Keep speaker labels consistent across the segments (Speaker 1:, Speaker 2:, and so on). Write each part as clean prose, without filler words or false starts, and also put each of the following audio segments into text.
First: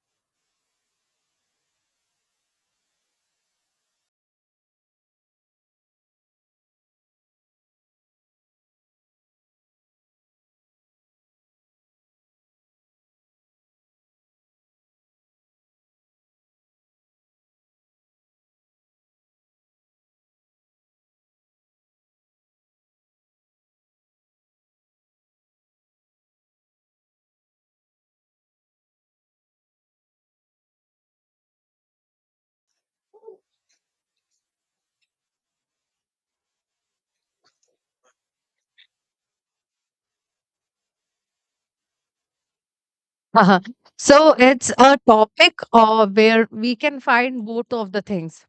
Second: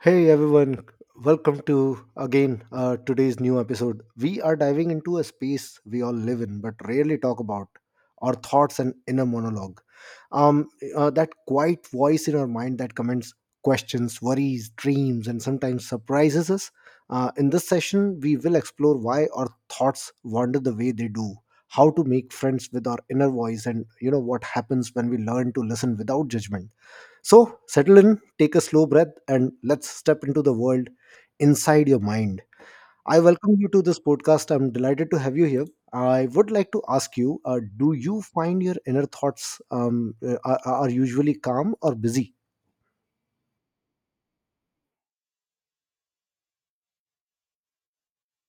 Speaker 1: Hey everyone, welcome to again today's new episode. We are diving into a space we all live in but rarely talk about our thoughts and inner monologue. Um, that quiet voice in our mind that comments, questions, worries, dreams, and sometimes surprises us. In this session, we will explore why our thoughts wander the way they do, how to make friends with our inner voice, and what happens when we learn to listen without judgment. So settle in, take a slow breath, and let's step into the world inside your mind. I welcome you to this podcast. I'm delighted to have you here. I would like to ask you, do you find your inner thoughts are usually calm or busy?
Speaker 2: Uh-huh. So it's a topic where we can find both of the things.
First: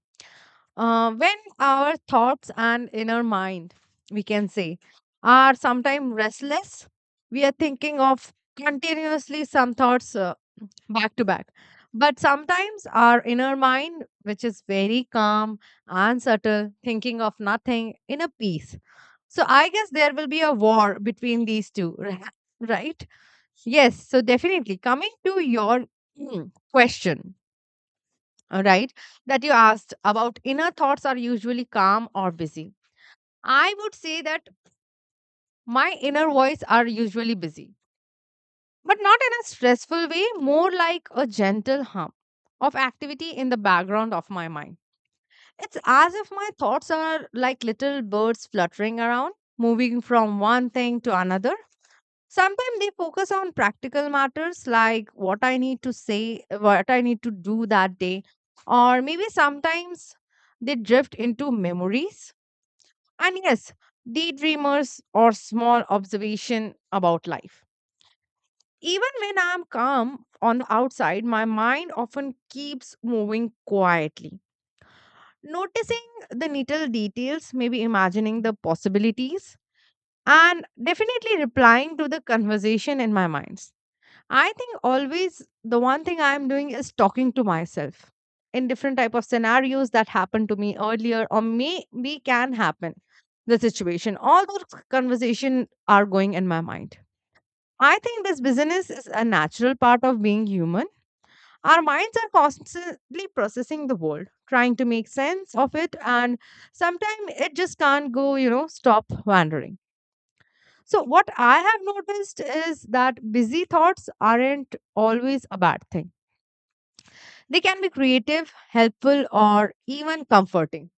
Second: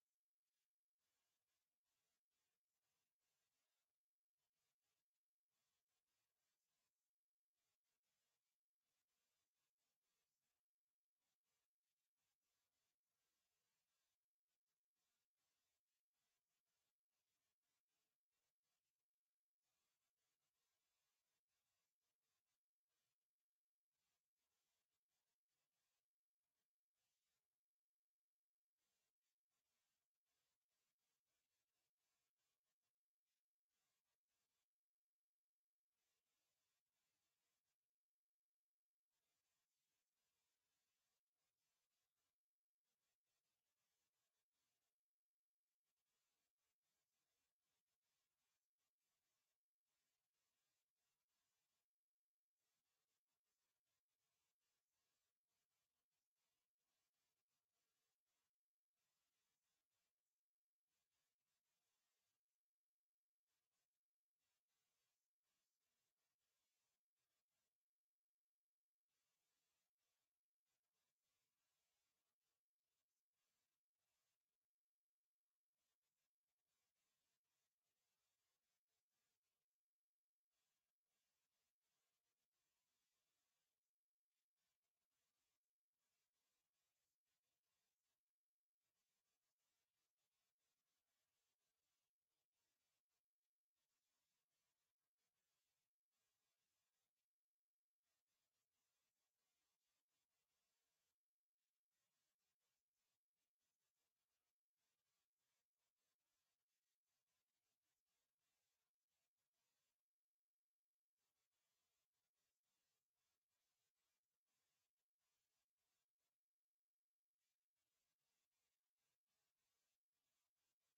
Speaker 2: When our thoughts and inner mind, we can say, are sometimes restless, we are thinking of continuously some thoughts back to back. But sometimes our inner mind, which is very calm and subtle, thinking of nothing in a peace. So I guess there will be a war between these two, right? Yes, so definitely coming to your question, all right, that you asked about inner thoughts are usually calm or busy. I would say that my inner voice are usually busy, but not in a stressful way, more like a gentle hum of activity in the background of my mind. It's as if my thoughts are like little birds fluttering around, moving from one thing to another. Sometimes they focus on practical matters like what I need to say, what I need to do that day, or maybe sometimes they drift into memories. And yes, daydreamers or small observation about life. Even when I'm calm on the outside, my mind often keeps moving quietly, noticing the little details, maybe imagining the possibilities, and definitely replying to the conversation in my mind. I think always the one thing I'm doing is talking to myself in different type of scenarios that happened to me earlier or maybe can happen the situation. All those conversation are going in my mind. I think this business is a natural part of being human. Our minds are constantly processing the world, trying to make sense of it, and sometimes it just can't go, you know, stop wandering. So, what I have noticed is that busy thoughts aren't always a bad thing. They can be creative, helpful, or even comforting.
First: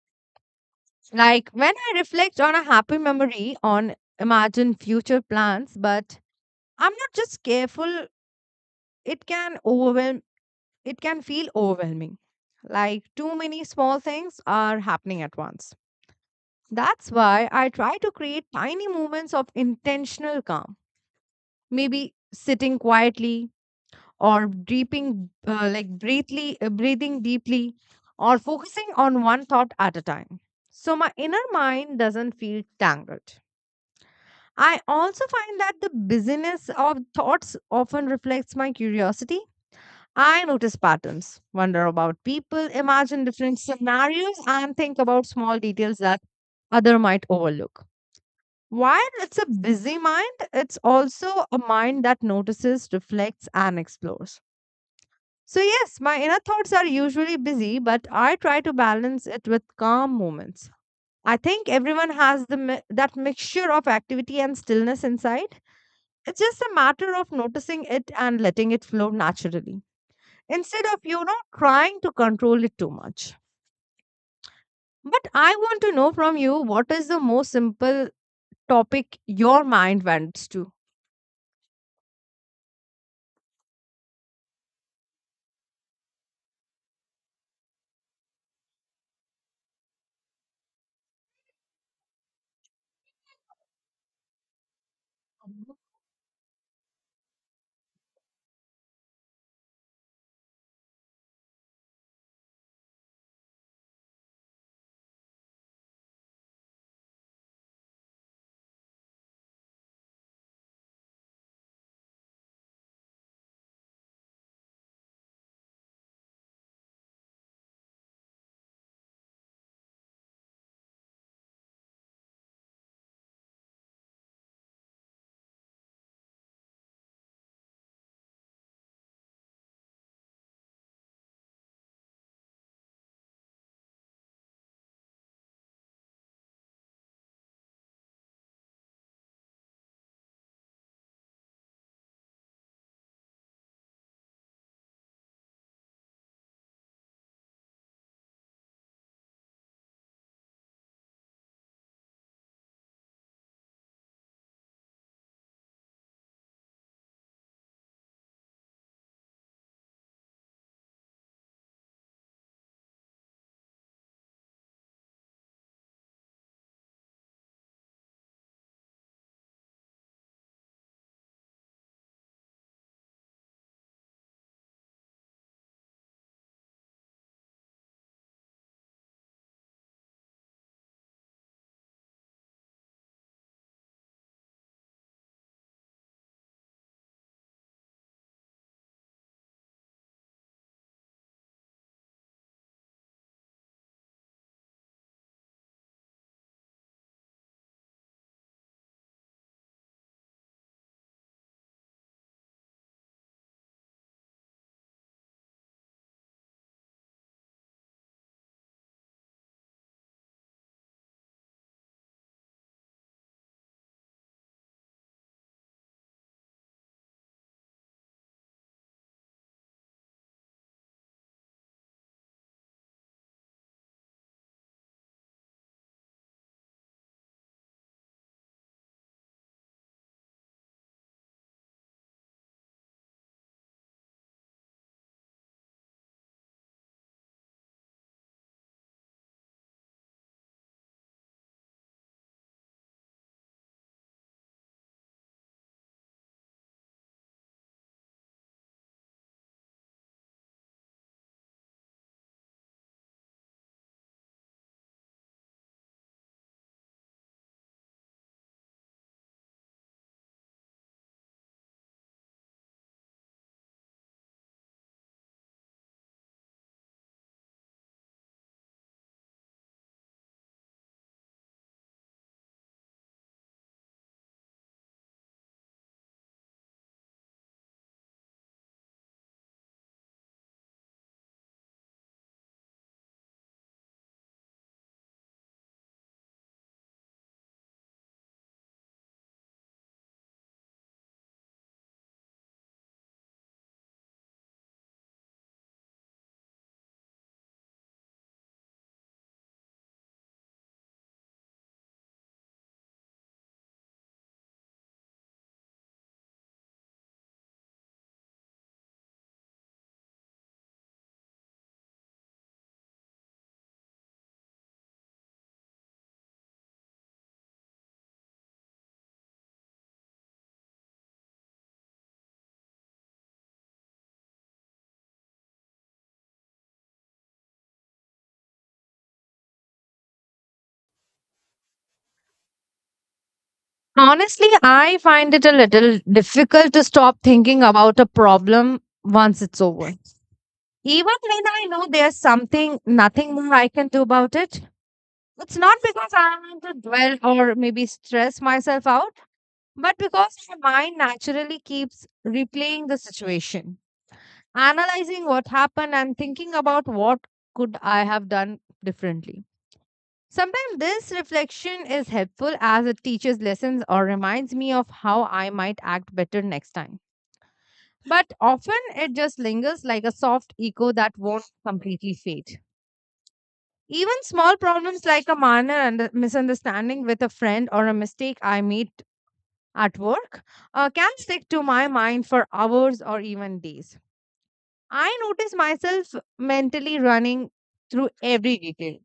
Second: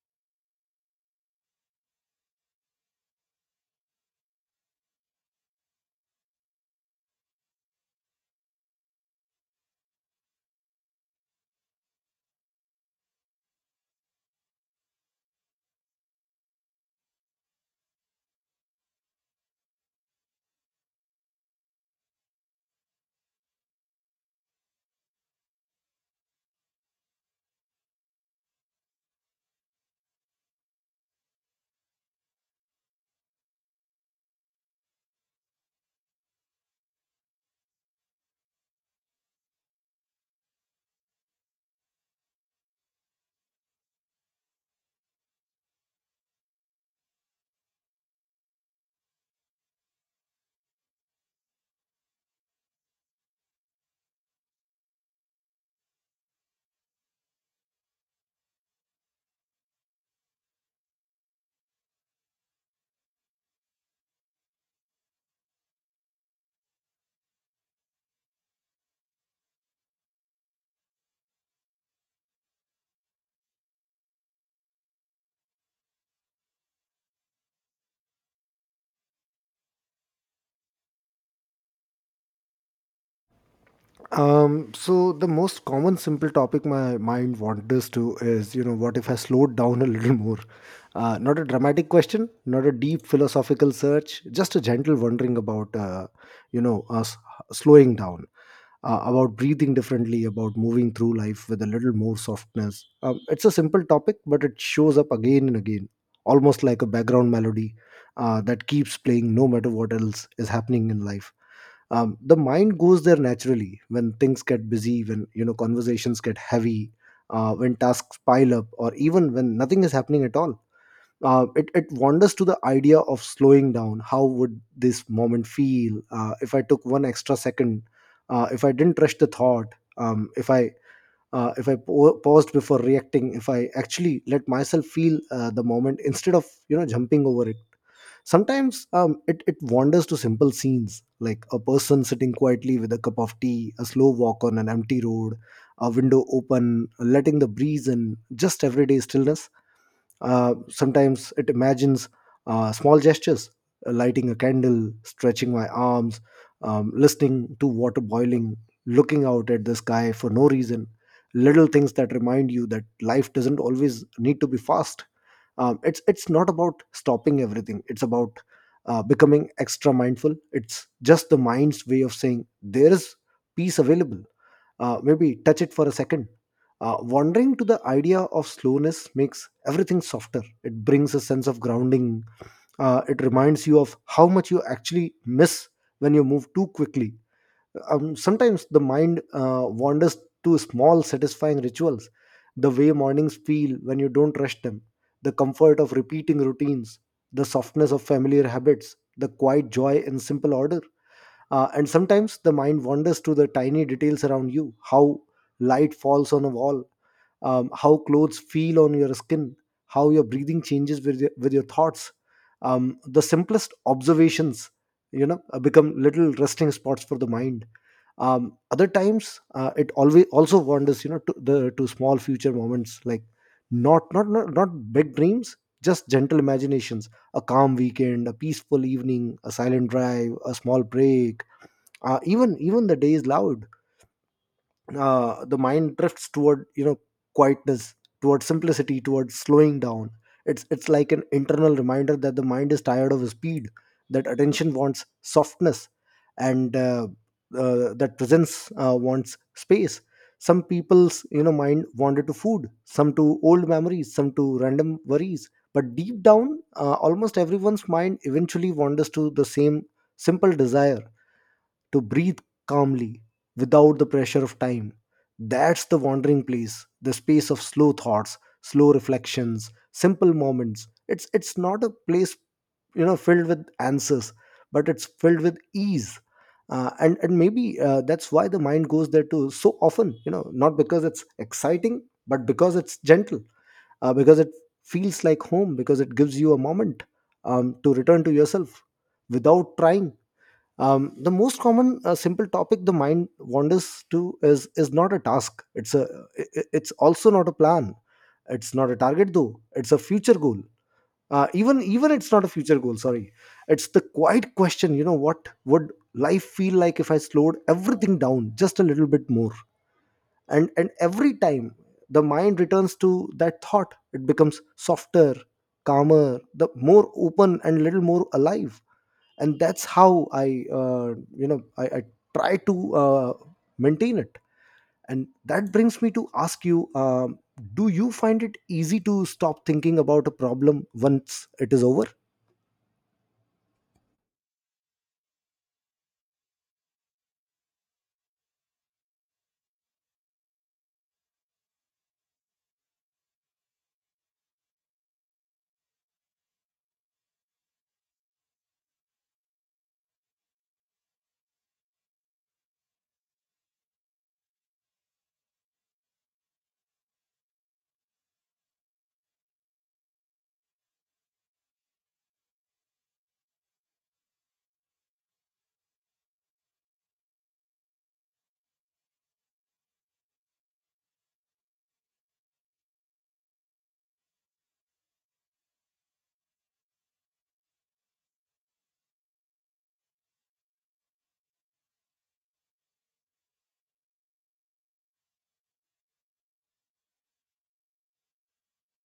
Speaker 2: Like when I reflect on a happy memory, on imagine future plans, but I'm not just careful, it can overwhelm, it can feel overwhelming. Like too many small things are happening at once. That's why I try to create tiny moments of intentional calm. Maybe sitting quietly, or deeping like breathly, breathing deeply or focusing on one thought at a time so my inner mind doesn't feel tangled. I also find that the busyness of thoughts often reflects my curiosity. I notice patterns, wonder about people, imagine different scenarios, and think about small details that other might overlook. While it's a busy mind, it's also a mind that notices, reflects, and explores. So, yes, my inner thoughts are usually busy, but I try to balance it with calm moments. I think everyone has that mixture of activity and stillness inside. It's just a matter of noticing it and letting it flow naturally instead of, you know, trying to control it too much. But I want to know from you, what is the most simple topic your mind went to?
Speaker 1: So the most common simple topic my mind wanders to is, you know, what if I slowed down a little more? Not a dramatic question, not a deep philosophical search, just a gentle wondering about, you know, us slowing down, about breathing differently, about moving through life with a little more softness. It's a simple topic, but it shows up again and again, almost like a background melody that keeps playing no matter what else is happening in life. The mind goes there naturally when things get busy, when, you know, conversations get heavy, when tasks pile up, or even when nothing is happening at all. It wanders to the idea of slowing down. How would this moment feel if I took one extra second, if I didn't rush the thought, um, if i if I pa- paused before reacting, if I actually let myself feel the moment instead of, jumping over it? Sometimes it wanders to simple scenes, like a person sitting quietly with a cup of tea, a slow walk on an empty road, a window open, letting the breeze in, just everyday stillness. Sometimes it imagines small gestures, lighting a candle, stretching my arms, listening to water boiling, looking out at the sky for no reason. Little things that remind you that life doesn't always need to be fast. It's not about stopping everything, it's about becoming extra mindful. It's just the mind's way of saying there is peace available. Maybe touch it for a second. Uh, wandering to the idea of slowness makes everything softer. It brings a sense of grounding. It reminds you of how much you actually miss when you move too quickly. Sometimes the mind wanders to small satisfying rituals, the way mornings feel when you don't rush them, the comfort of repeating routines, the softness of familiar habits, the quiet joy in simple order. And sometimes the mind wanders to the tiny details around you: how light falls on a wall, how clothes feel on your skin, how your breathing changes with your thoughts. The simplest observations, become little resting spots for the mind. Other times, it always also wanders, you know, to the to small future moments, like not not not not big dreams, just gentle imaginations. A calm weekend, a peaceful evening, a silent drive, a small break. Even the day is loud, the mind drifts toward, you know, quietness, towards simplicity, towards slowing down. It's like an internal reminder that the mind is tired of speed, that attention wants softness, and that presence wants space. Some people's, you know, mind wanted to food, some to old memories, some to random worries, but deep down, almost everyone's mind eventually wanders to the same simple desire: to breathe calmly without the pressure of time. That's the wandering place, the space of slow thoughts, slow reflections, simple moments. It's not a place, filled with answers, but it's filled with ease. And maybe that's why the mind goes there too so often. You know, not because it's exciting, but because it's gentle, because it feels like home, because it gives you a moment to return to yourself without trying. The most common simple topic the mind wanders to is not a task, it's it's also not a plan, it's not a target though it's a future goal. Even it's not a future goal, sorry, it's the quiet question, you know, what would life feel like if I slowed everything down just a little bit more? And every time the mind returns to that thought, it becomes softer, calmer, the more open and little more alive. And that's how I, I try to maintain it. And that brings me to ask you, do you find it easy to stop thinking about a problem once it is over?
Speaker 2: Honestly, I find it a little difficult to stop thinking about a problem once it's over. Even when I know there's something, nothing more I can do about it, it's not because I want to dwell or maybe stress myself out, but because my mind naturally keeps replaying the situation, analyzing what happened and thinking about what could I have done differently. Sometimes this reflection is helpful as it teaches lessons or reminds me of how I might act better next time. But often it just lingers like a soft echo that won't completely fade. Even small problems like a minor misunderstanding with a friend or a mistake I made at work can stick to my mind for hours or even days. I notice myself mentally running through every detail,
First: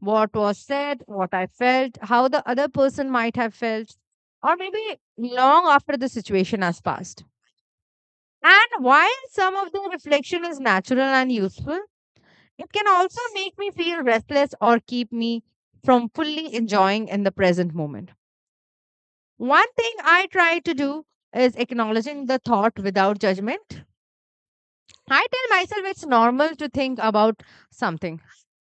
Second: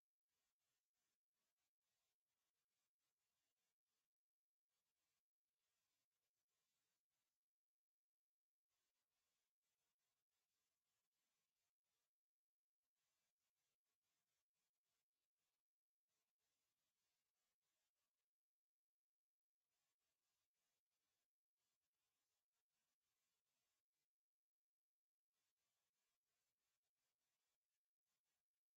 Speaker 2: what was said, what I felt, how the other person might have felt, or maybe long after the situation has passed. And while some of the reflection is natural and useful, it can also make me feel restless or keep me from fully enjoying in the present moment. One thing I try to do is acknowledging the thought without judgment. I tell myself it's normal to think about something,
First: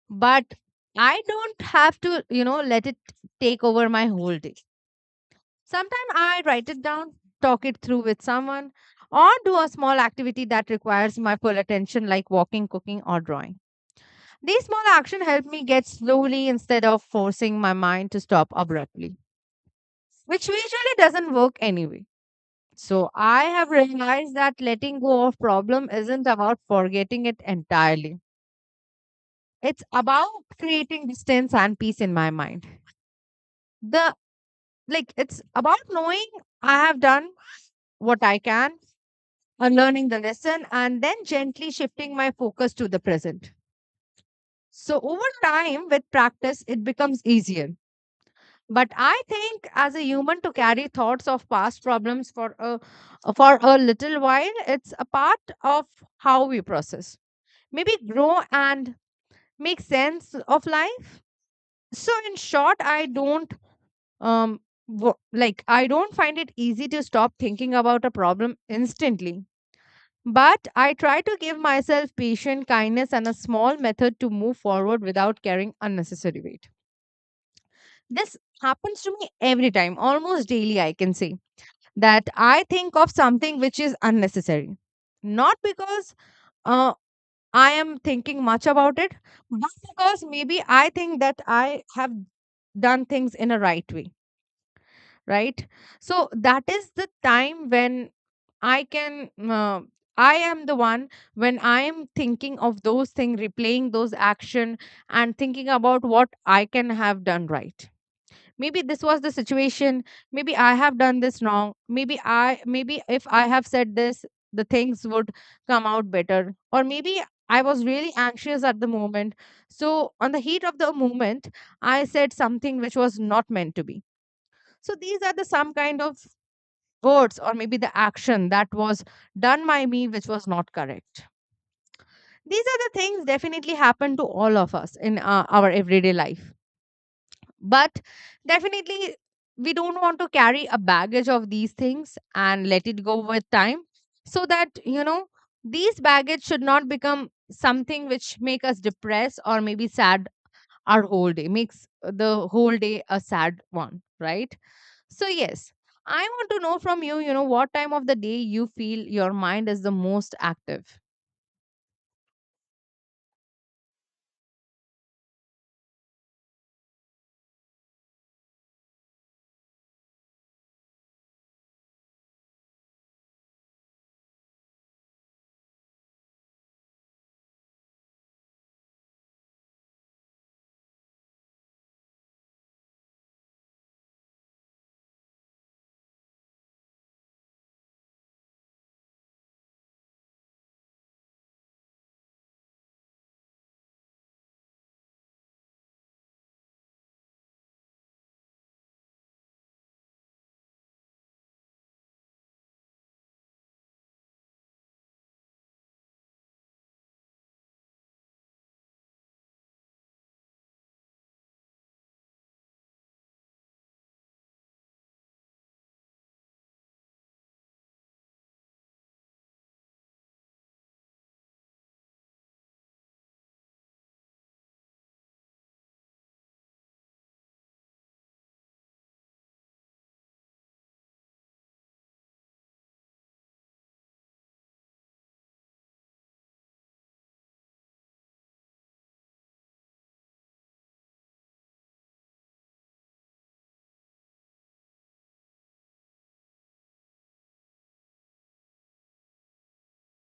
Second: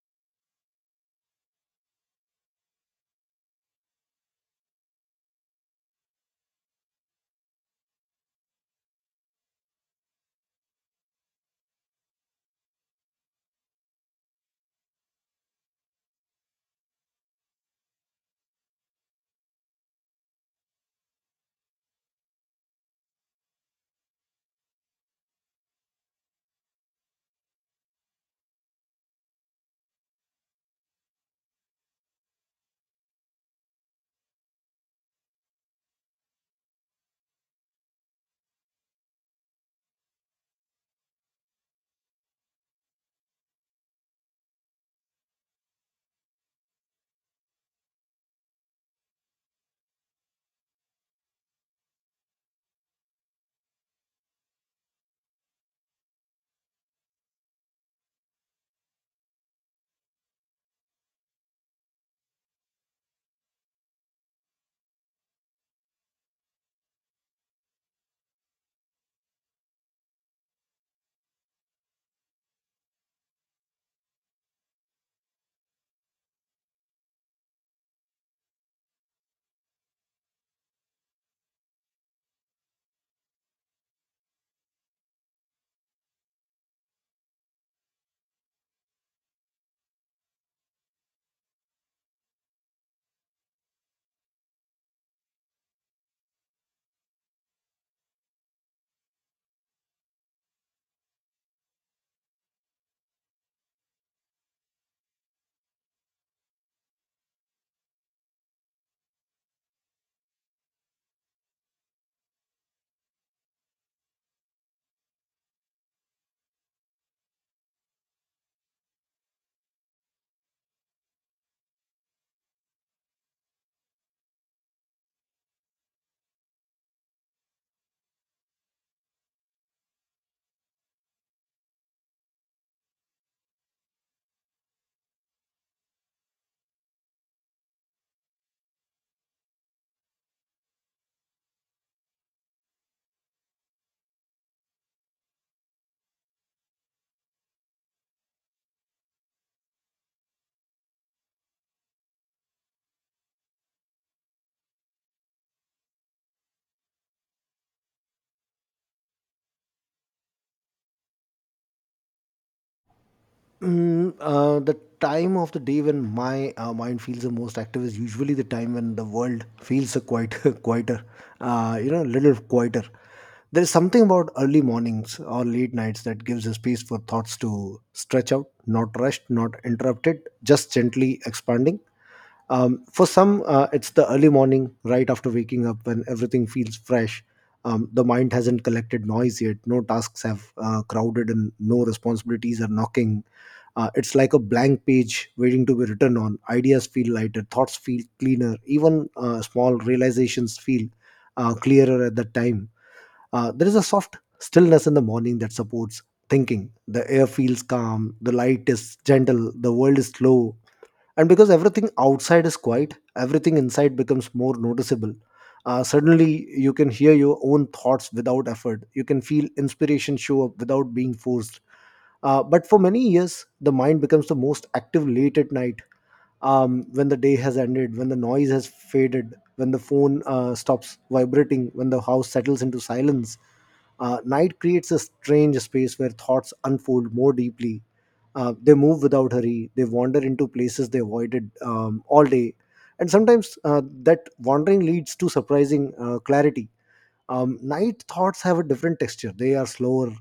Speaker 2: but I don't have to, you know, let it take over my whole day. Sometimes I write it down, talk it through with someone, or do a small activity that requires my full attention, like walking, cooking, or drawing. These small actions help me get slowly instead of forcing my mind to stop abruptly, which usually doesn't work anyway. So I have realized that letting go of problem isn't about forgetting it entirely. It's about creating distance and peace in my mind. The like it's about knowing I have done what I can, unlearning the lesson, and then gently shifting my focus to the present. So over time with practice, it becomes easier. But I think as a human to carry thoughts of past problems for a little while, it's a part of how we process. Maybe grow and make sense of life. So in short, I don't um like I don't find it easy to stop thinking about a problem instantly. But I try to give myself patience, kindness, and a small method to move forward without carrying unnecessary weight. This happens to me every time, almost daily, I can say that I think of something which is unnecessary. Not because uh, I am thinking much about it, but because maybe I think that I have done things in a right way, right? So that is the time when I can. I am the one when I am thinking of those things, replaying those action, and thinking about what I can have done right. Maybe this was the situation, maybe I have done this wrong, maybe if I have said this, the things would come out better, or maybe I was really anxious at the moment. So on the heat of the moment, I said something which was not meant to be. So these are the some kind of words or maybe the action that was done by me which was not correct. These are the things definitely happen to all of us in our everyday life. But definitely, we don't want to carry a baggage of these things and let it go with time so that, you know, these baggage should not become something which make us depressed or maybe sad our whole day, makes the whole day a sad one, right? So, yes, I want to know from you, you know, what time of the day you feel your mind is the most active.
Speaker 1: The time of the day when my mind feels the most active is usually the time when the world feels a quite quieter, you know, a little quieter. There is something about early mornings or late nights that gives a space for thoughts to stretch out, not rushed, not interrupted, just gently expanding. For some, it's the early morning, right after waking up, when everything feels fresh. The mind hasn't collected noise yet. No tasks have crowded, and no responsibilities are knocking. It's like a blank page waiting to be written on. Ideas feel lighter, thoughts feel cleaner, even small realizations feel clearer at that time. There is a soft stillness in the morning that supports thinking. The air feels calm, the light is gentle, the world is slow, and because everything outside is quiet, everything inside becomes more noticeable. Suddenly, you can hear your own thoughts without effort. You can feel inspiration show up without being forced. But for many years, the mind becomes the most active late at night, when the day has ended, when the noise has faded, when the phone stops vibrating, when the house settles into silence. Night creates a strange space where thoughts unfold more deeply. They move without hurry, they wander into places they avoided all day. And sometimes that wandering leads to surprising clarity. Night thoughts have a different texture. They are slower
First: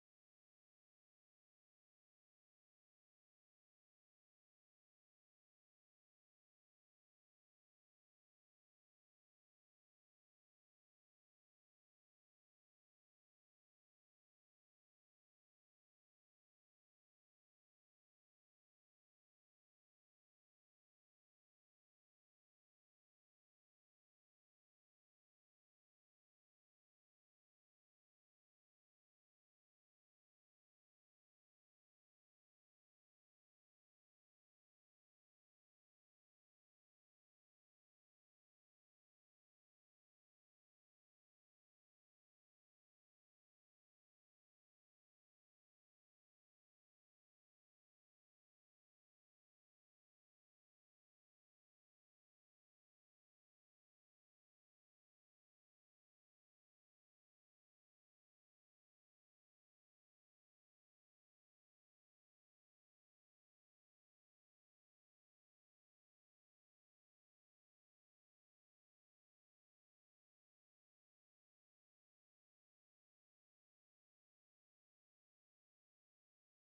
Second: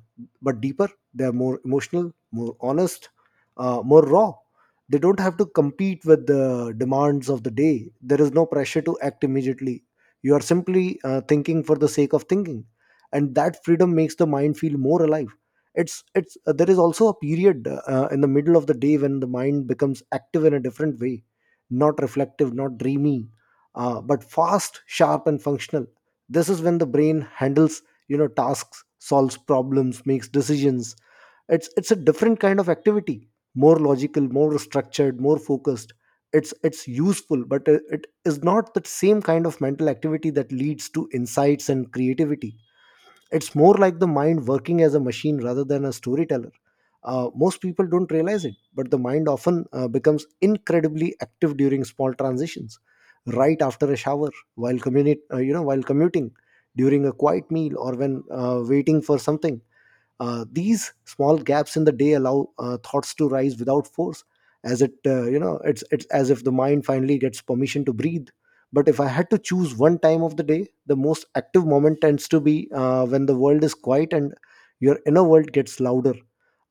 Speaker 1: but deeper. They are more emotional, more honest, more raw. They don't have to compete with the demands of the day. There is no pressure to act immediately. You are simply thinking for the sake of thinking, and that freedom makes the mind feel more alive. It's there is also a period in the middle of the day when the mind becomes active in a different way, not reflective, not dreamy, but fast, sharp, and functional. This is when the brain handles, you know, tasks, solves problems, makes decisions. It's a different kind of activity, more logical, more structured, more focused. It's useful, but it is not the same kind of mental activity that leads to insights and creativity. It's more like the mind working as a machine rather than a storyteller. Most people don't realize it, but the mind often becomes incredibly active during small transitions, right after a shower, while you know, while commuting, during a quiet meal, or when waiting for something. These small gaps in the day allow thoughts to rise without force, as it you know, it's as if the mind finally gets permission to breathe. But if I had to choose one time of the day, the most active moment tends to be when the world is quiet and your inner world gets louder,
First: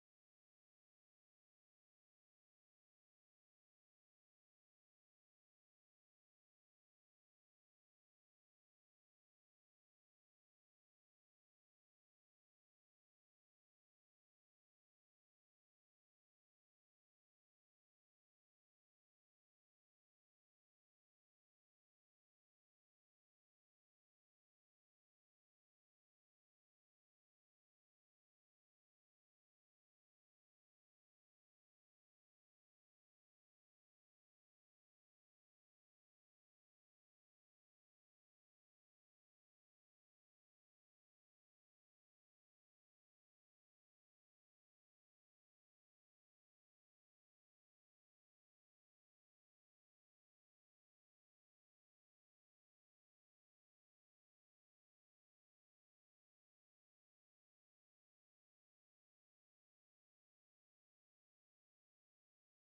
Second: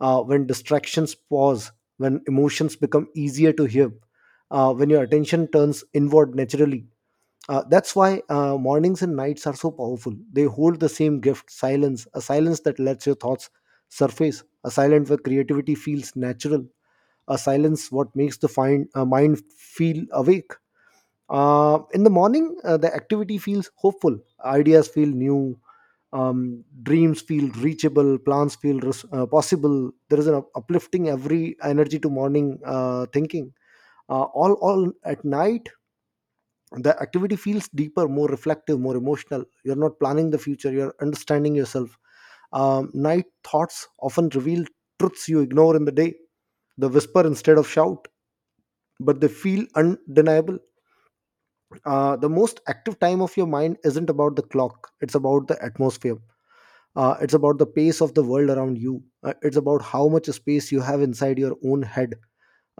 Speaker 1: when distractions pause, when emotions become easier to hear, when your attention turns inward naturally. That's why mornings and nights are so powerful. They hold the same gift: silence, a silence that lets your thoughts surface, a silence where creativity feels natural, a silence what makes the mind feel awake. In the morning, the activity feels hopeful, ideas feel new, dreams feel reachable, plans feel possible. There is an uplifting every energy to morning thinking. All at night, the activity feels deeper, more reflective, more emotional. You're not planning the future, you're understanding yourself. Night thoughts often reveal truths you ignore in the day, the whisper instead of shout, but they feel undeniable. The most active time of your mind isn't about the clock, it's about the atmosphere. It's about the pace of the world around you. It's about how much space you have inside your own head.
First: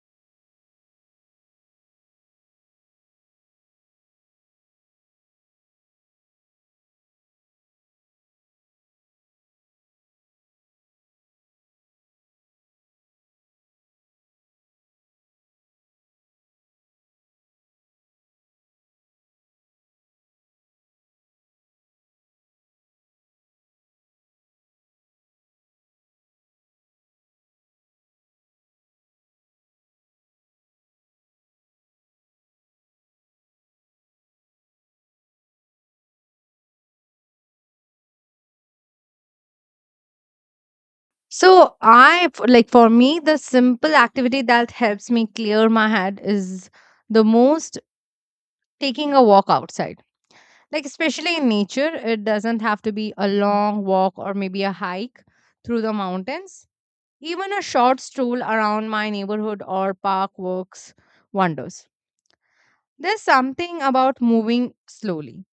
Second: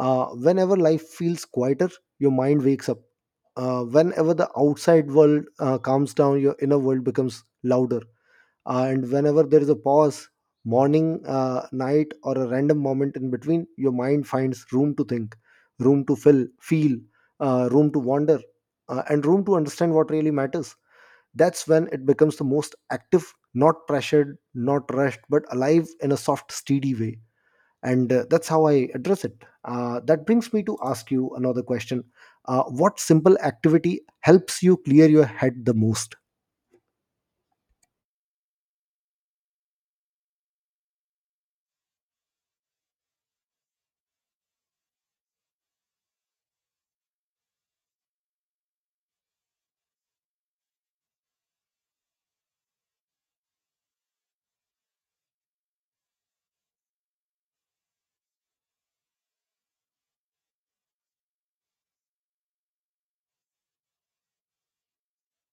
Speaker 1: Whenever life feels quieter, your mind wakes up. Whenever the outside world calms down, your inner world becomes louder. And whenever there is a pause, morning, night, or a random moment in between, your mind finds room to think, room to fill feel, room to wander, and room to understand what really matters. That's when it becomes the most active, not pressured, not rushed, but alive in a soft, steady way. And that's how I address it. That brings me to ask you another question. What simple activity helps you clear your head the most?
Speaker 2: So, like for me, the simple activity that helps me clear my head is the most taking a walk outside. Like especially in nature, it doesn't have to be a long walk or maybe a hike through the mountains. Even a short stroll around my neighborhood or park works wonders. There's something about moving slowly,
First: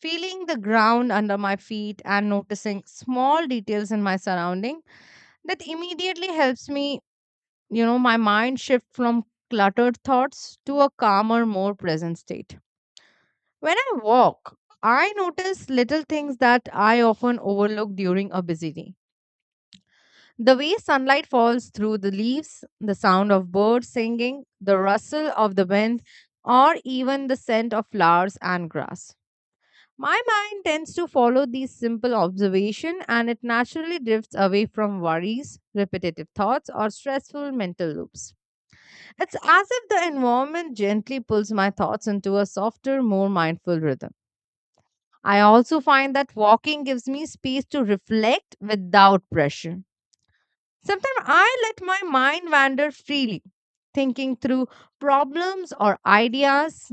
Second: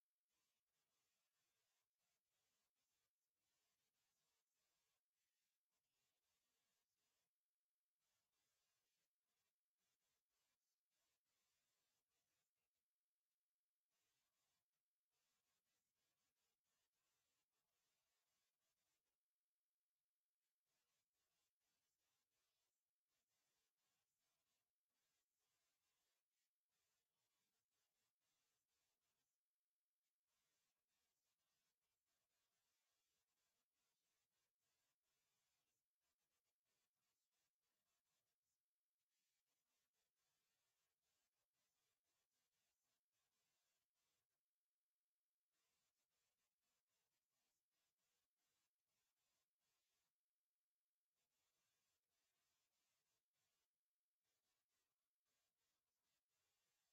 Speaker 2: feeling the ground under my feet and noticing small details in my surrounding that immediately helps me, you know, my mind shift from cluttered thoughts to a calmer, more present state. When I walk, I notice little things that I often overlook during a busy day. The way sunlight falls through the leaves, the sound of birds singing, the rustle of the wind, or even the scent of flowers and grass. My mind tends to follow these simple observations and it naturally drifts away from worries, repetitive thoughts, or stressful mental loops. It's as if the environment gently pulls my thoughts into a softer, more mindful rhythm. I also find that walking gives me space to reflect without pressure. Sometimes I let my mind wander freely, thinking through problems or ideas,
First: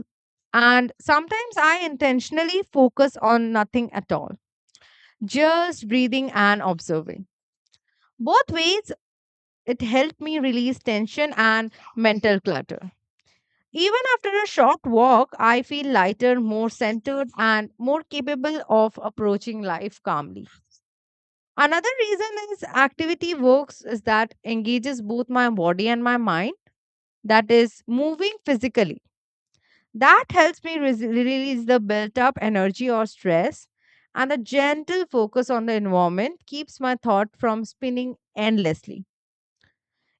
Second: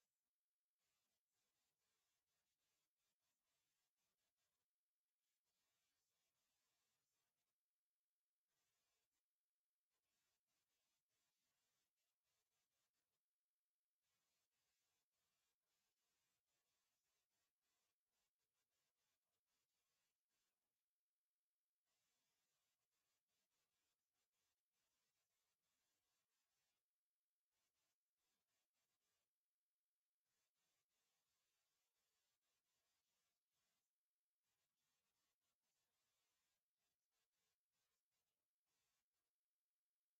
Speaker 2: and sometimes I intentionally focus on nothing at all, just breathing and observing. Both ways, it helped me release tension and mental clutter. Even after a short walk, I feel lighter, more centered, and more capable of approaching life calmly. Another reason is activity works is that engages both my body and my mind, that is, moving physically. That helps me release the built up energy or stress. And the gentle focus on the environment keeps my thought from spinning endlessly.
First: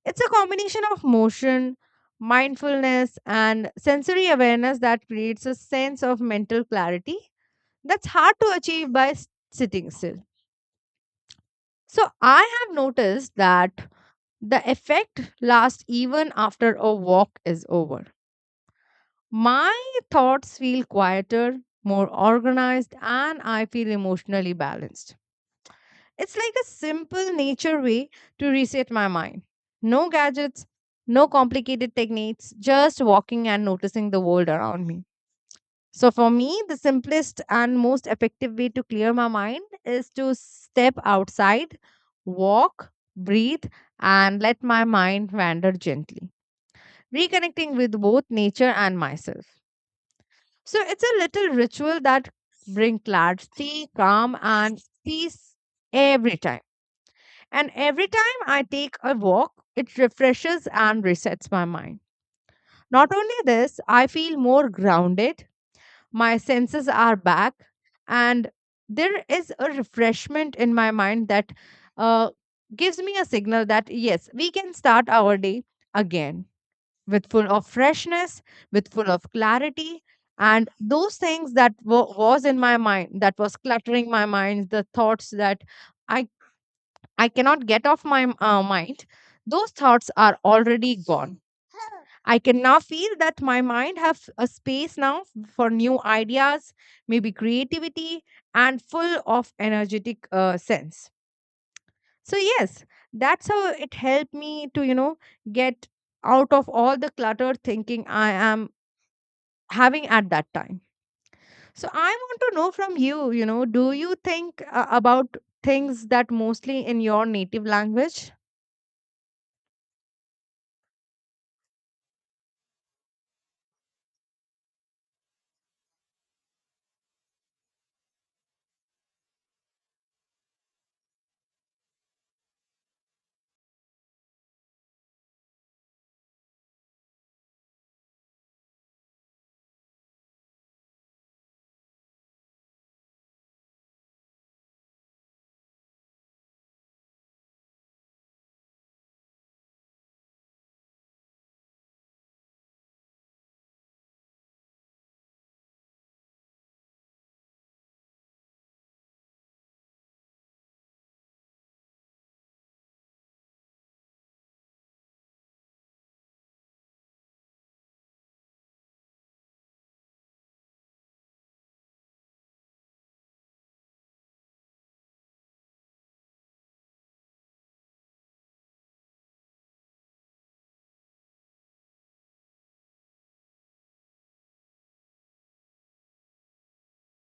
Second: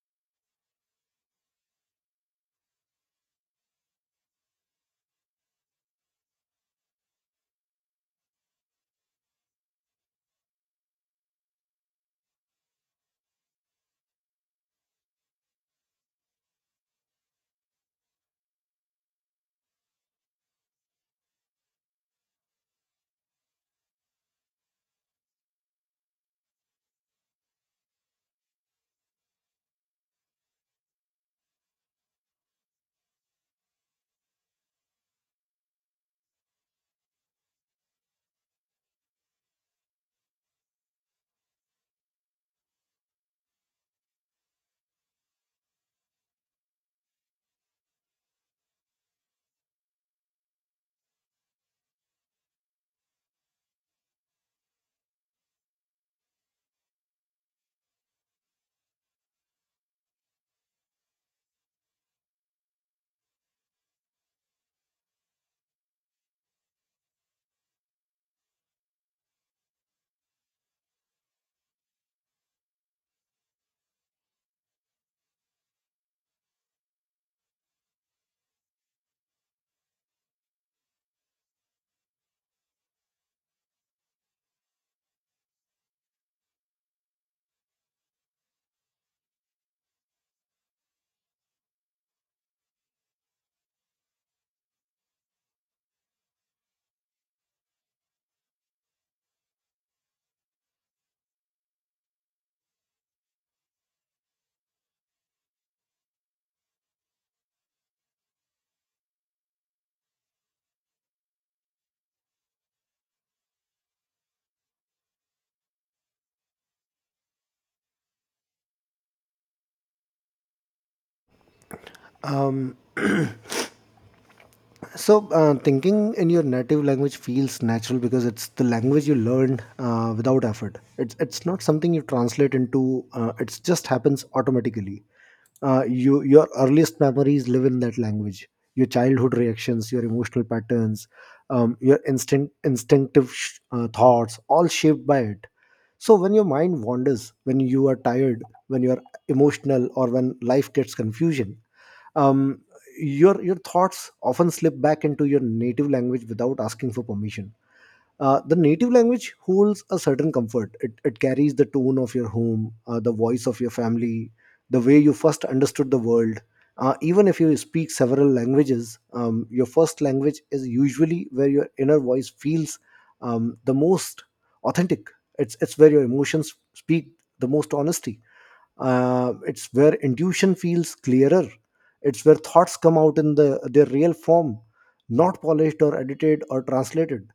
Speaker 2: It's a combination of motion, mindfulness, and sensory awareness that creates a sense of mental clarity that's hard to achieve by sitting still. So, I have noticed that the effect lasts even after a walk is over. My thoughts feel quieter, more organized, and I feel emotionally balanced. It's like a simple nature way to reset my mind. No gadgets, no complicated techniques, just walking and noticing the world around me. So, for me, the simplest and most effective way to clear my mind is to step outside, walk, breathe, and let my mind wander gently, reconnecting with both nature and myself. So it's a little ritual that bring clarity, calm, and peace every time. And every time I take a walk, it refreshes and resets my mind. Not only this, I feel more grounded, my senses are back, and there is a refreshment in my mind that uh, gives me a signal that yes, we can start our day again, with full of freshness, with full of clarity. And those things that was in my mind, that was cluttering my mind, the thoughts that I I cannot get off my mind, those thoughts are already gone. I can now feel that my mind have a space now for new ideas, maybe creativity, and full of energetic sense. So yes, that's how it helped me to get out of all the cluttered thinking I am having at that time. So I want to know from you, you know, do you think about things that mostly in your native language?
Speaker 1: um, So, thinking in your native language feels natural because it's the language you learned without effort. It's not something you translate into. It just happens automatically. Your earliest memories live in that language. Your childhood reactions, your emotional patterns, your instinctive thoughts, all shaped by it. So when your mind wanders, when you are tired, when you are emotional, or when life gets confusion, um, your thoughts often slip back into your native language without asking for permission. The native language holds a certain comfort. It carries the tone of your home, the voice of your family, the way you first understood the world. Even if you speak several languages, your first language is usually where your inner voice feels the most authentic. It's where your emotions speak the most honesty. It's where intuition feels clearer. It's where thoughts come out in their real form, not polished or edited or translated.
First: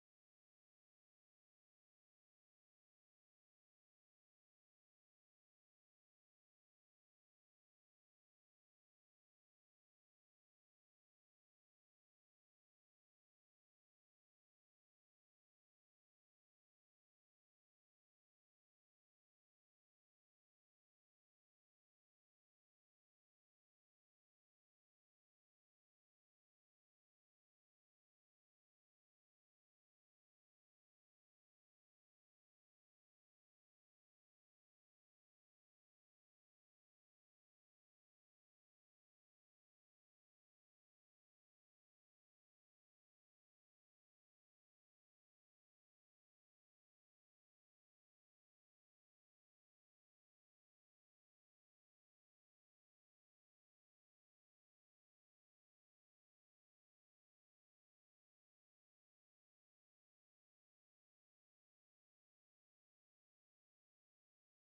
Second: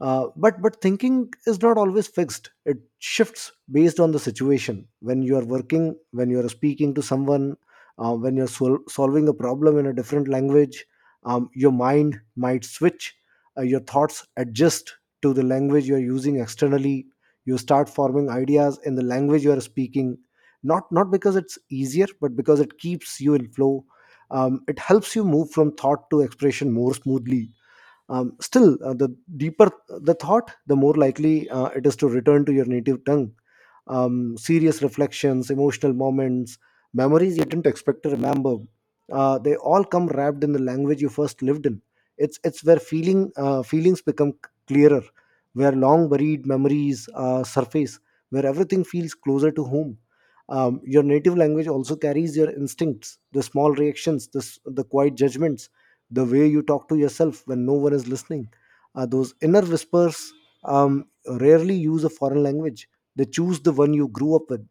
Speaker 1: But thinking is not always fixed. It shifts based on the situation. When you are working, when you are speaking to someone, when you're solving a problem in a different language, your mind might switch. Your thoughts adjust to the language you are using externally. You start forming ideas in the language you are speaking, not because it's easier, but because it keeps you in flow. It helps you move from thought to expression more smoothly. Still, the deeper the thought, the more likely it is to return to your native tongue. Serious reflections, emotional moments, memories you didn't expect to remember. They all come wrapped in the language you first lived in. It's where feelings become clearer, where long buried memories surface, where everything feels closer to home. Your native language also carries your instincts, the small reactions, the quiet judgments, the way you talk to yourself when no one is listening. Those inner whispers rarely use a foreign language. They choose the one you grew up with,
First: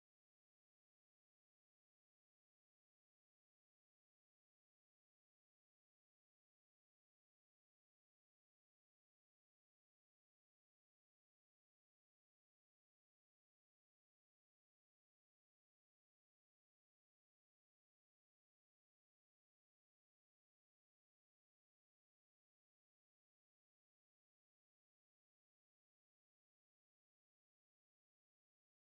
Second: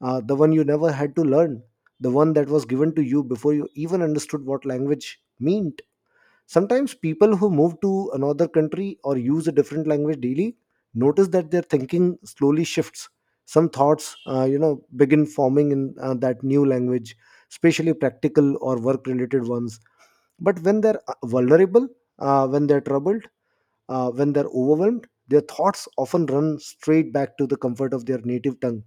Speaker 1: the one you never had to learn, the one that was given to you before you even understood what language meant. Sometimes people who move to another country or use a different language daily notice that their thinking slowly shifts. Some thoughts, begin forming in that new language, especially practical or work-related ones. But when they're vulnerable, when they're troubled, when they're overwhelmed, their thoughts often run straight back to the comfort of their native tongue.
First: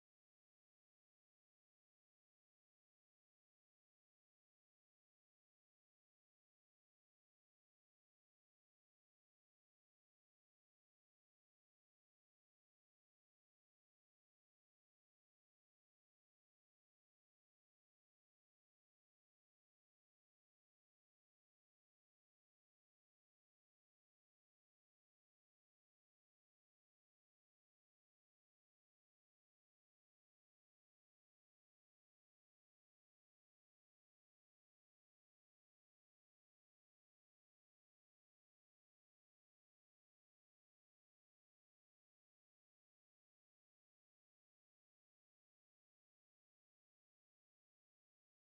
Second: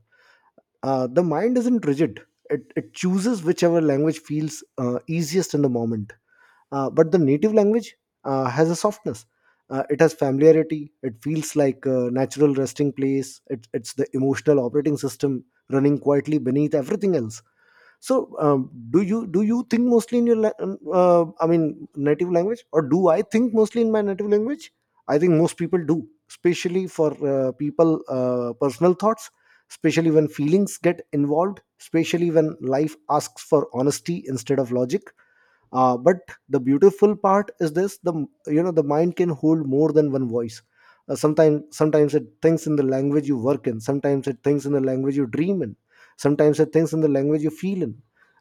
Speaker 1: The mind isn't rigid. It chooses whichever language feels easiest in the moment. But the native language has a softness. It has familiarity. It feels like a natural resting place. It's the emotional operating system running quietly beneath everything else. So, do you think mostly in your I mean, native language, or do I think mostly in my native language? I think most people do, especially for people personal thoughts, especially when feelings get involved, especially when life asks for honesty instead of logic. But the beautiful part is this: the you know the mind can hold more than one voice. Sometimes it thinks in the language you work in, sometimes it thinks in the language you dream in, sometimes it thinks in the language you feel in,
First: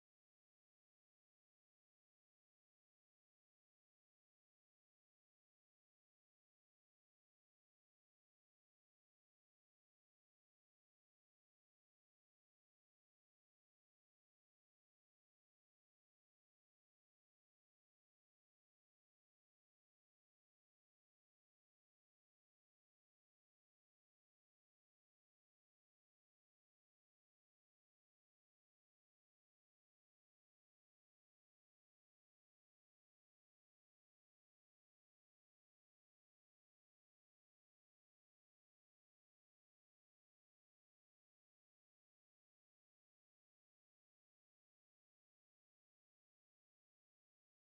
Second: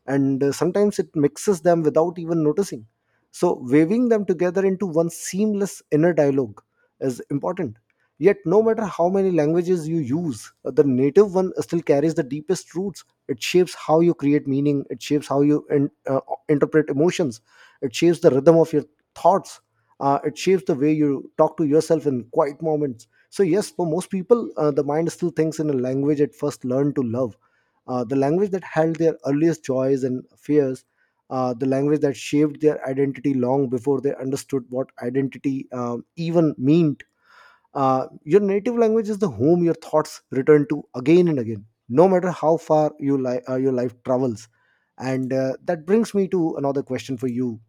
Speaker 1: and sometimes it mixes them without even noticing. So, waving them together into one seamless inner dialogue is important. Yet no matter how many languages you use, the native one still carries the deepest roots. It shapes how you create meaning, it shapes how you interpret emotions, it shapes the rhythm of your thoughts. It shapes the way you talk to yourself in quiet moments. So, yes, for most people, the mind still thinks in a language it first learned to love, the language that held their earliest joys and fears, the language that shaped their identity long before they understood what identity even meant. Your native language is the home your thoughts return to again and again, no matter how far your life travels. And that brings me to another question for you.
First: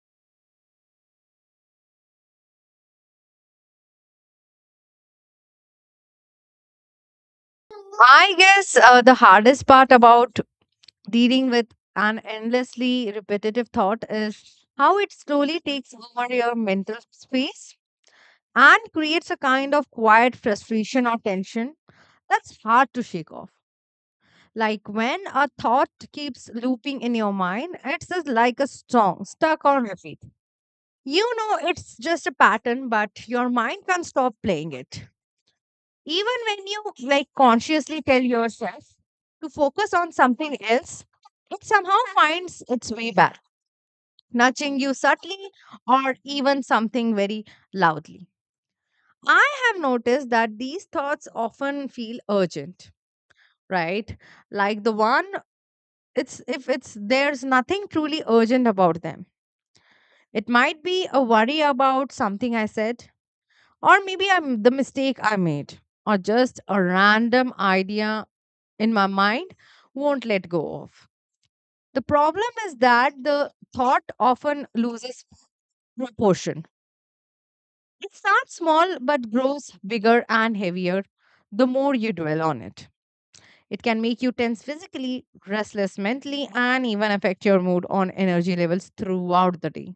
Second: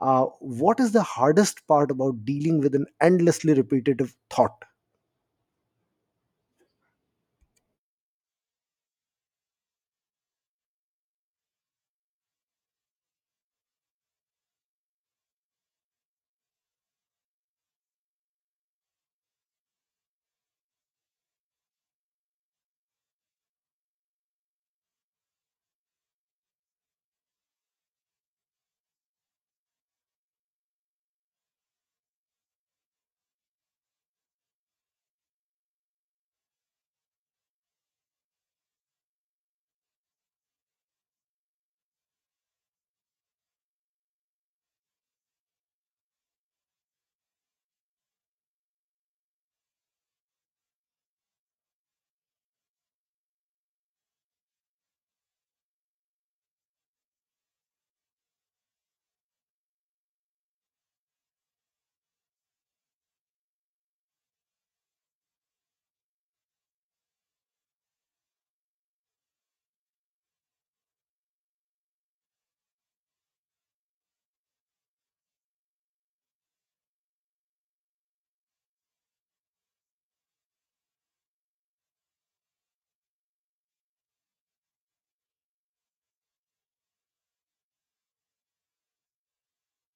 Speaker 1: What is the hardest part about dealing with an endlessly repetitive thought?
Speaker 2: I guess the hardest part about dealing with an endlessly repetitive thought is how it slowly takes over your mental space and creates a kind of quiet frustration or tension that's hard to shake off. Like when a thought keeps looping in your mind, it's just like a song stuck on repeat. You know, it's just a pattern, but your mind can't stop playing it. Even when you like consciously tell yourself to focus on something else, it somehow finds its way back, nudging you subtly or even something very loudly. I have noticed that these thoughts often feel urgent, right? Like the one it's if it's there's nothing truly urgent about them. It might be a worry about something I said, or maybe I'm the mistake I made, or just a random idea in my mind won't let go of. The problem is that the thought often loses proportion. It starts small but grows bigger and heavier the more you dwell on it. It can make you tense physically, restless mentally, and even affect your mood on energy levels throughout the day.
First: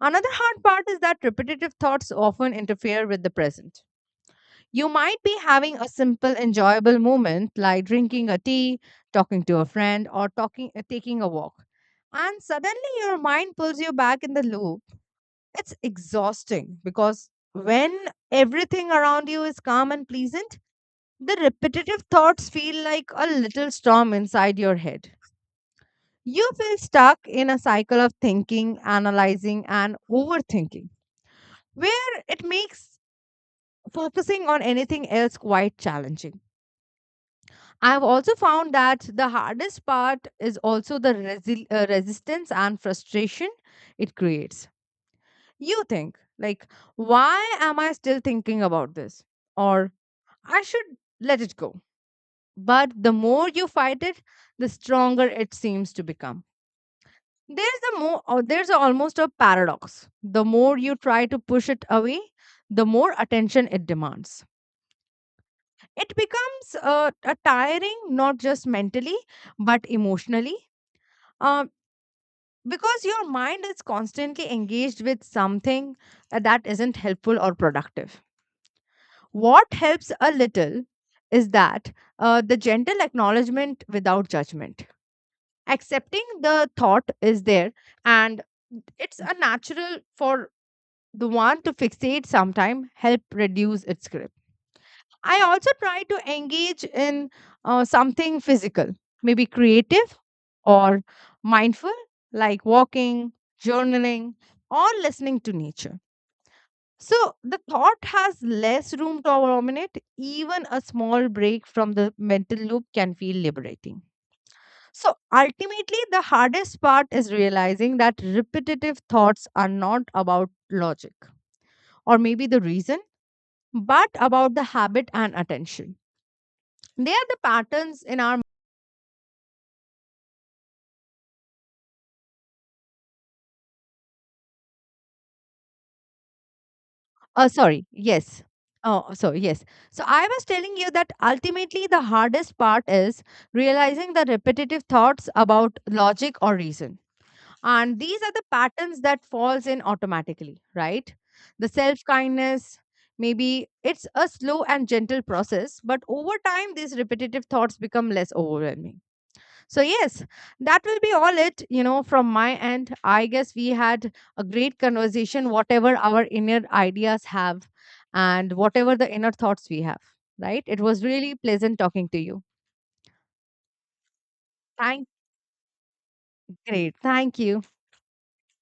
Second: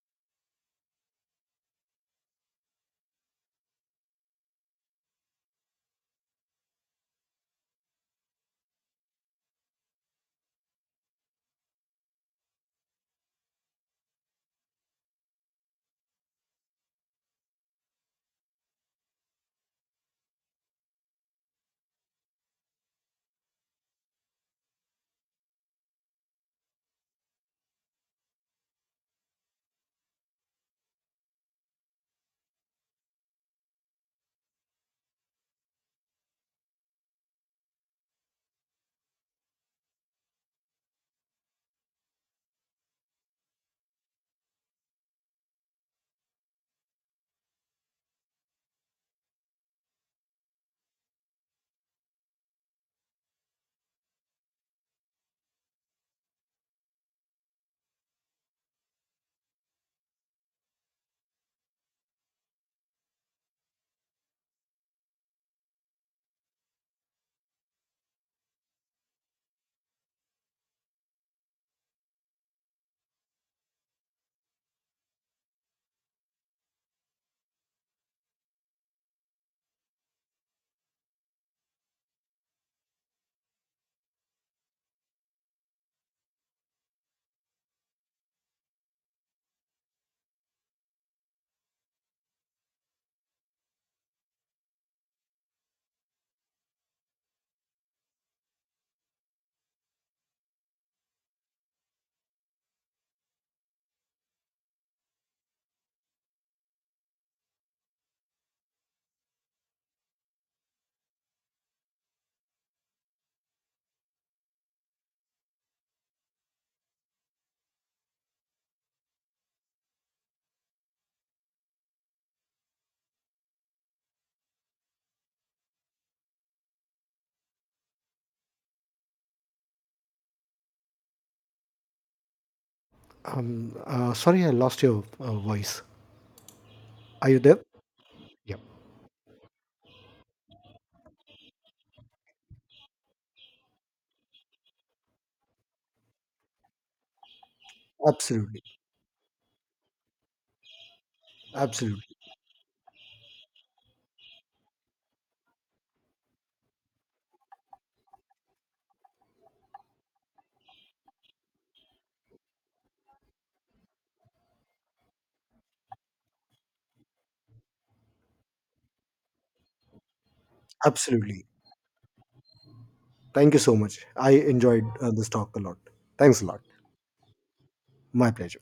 Speaker 2: Another hard part is that repetitive thoughts often interfere with the present. You might be having a simple, enjoyable moment like drinking a tea, talking to a friend, or taking a walk. And suddenly your mind pulls you back in the loop. It's exhausting because when everything around you is calm and pleasant, the repetitive thoughts feel like a little storm inside your head. You feel stuck in a cycle of thinking, analyzing, and overthinking, where it makes focusing on anything else quite challenging. I've also found that the hardest part is also the resistance and frustration it creates. You think, like, why am I still thinking about this? Or I should let it go. But the more you fight it, the stronger it seems to become. There's the more or there's almost a paradox. The more you try to push it away, the more attention it demands. It becomes a tiring, not just mentally, but emotionally. Um, because your mind is constantly engaged with something that isn't helpful or productive. What helps a little is that the gentle acknowledgement without judgment. Accepting the thought is there, and it's a natural for the one to fixate sometime help reduce its grip. I also try to engage in something physical, maybe creative or mindful, like walking, journaling, or listening to nature. So the thought has less room to dominate. Even a small break from the mental loop can feel liberating. So ultimately, the hardest part is realizing that repetitive thoughts are not about logic or maybe the reason, but about the habit and attention. They are the patterns in our.
Speaker 1: Sorry, I lost your voice. Are you
Speaker 2: Oh,
Speaker 1: there?
Speaker 2: sorry. Yes.
Speaker 1: Yeah.
Speaker 2: Oh, so yes. So I was telling you that ultimately the hardest part is realizing the repetitive thoughts about logic or reason. And these are the
Speaker 1: Absolutely,
Speaker 2: patterns that falls in automatically, right? The
Speaker 1: absolutely.
Speaker 2: self-kindness, maybe it's a slow and gentle process, but over time these repetitive thoughts become less overwhelming. So, yes, that will be all it, you know, from my end. I guess we had a great conversation, whatever our inner ideas have and whatever the inner thoughts we have, right? It was really
Speaker 1: Absolutely.
Speaker 2: pleasant talking to you.
Speaker 1: Thank you so much. I enjoyed
Speaker 2: Thank.
Speaker 1: this talk a lot. Thanks a lot.
Speaker 2: Great. Thank you.
Speaker 1: My pleasure.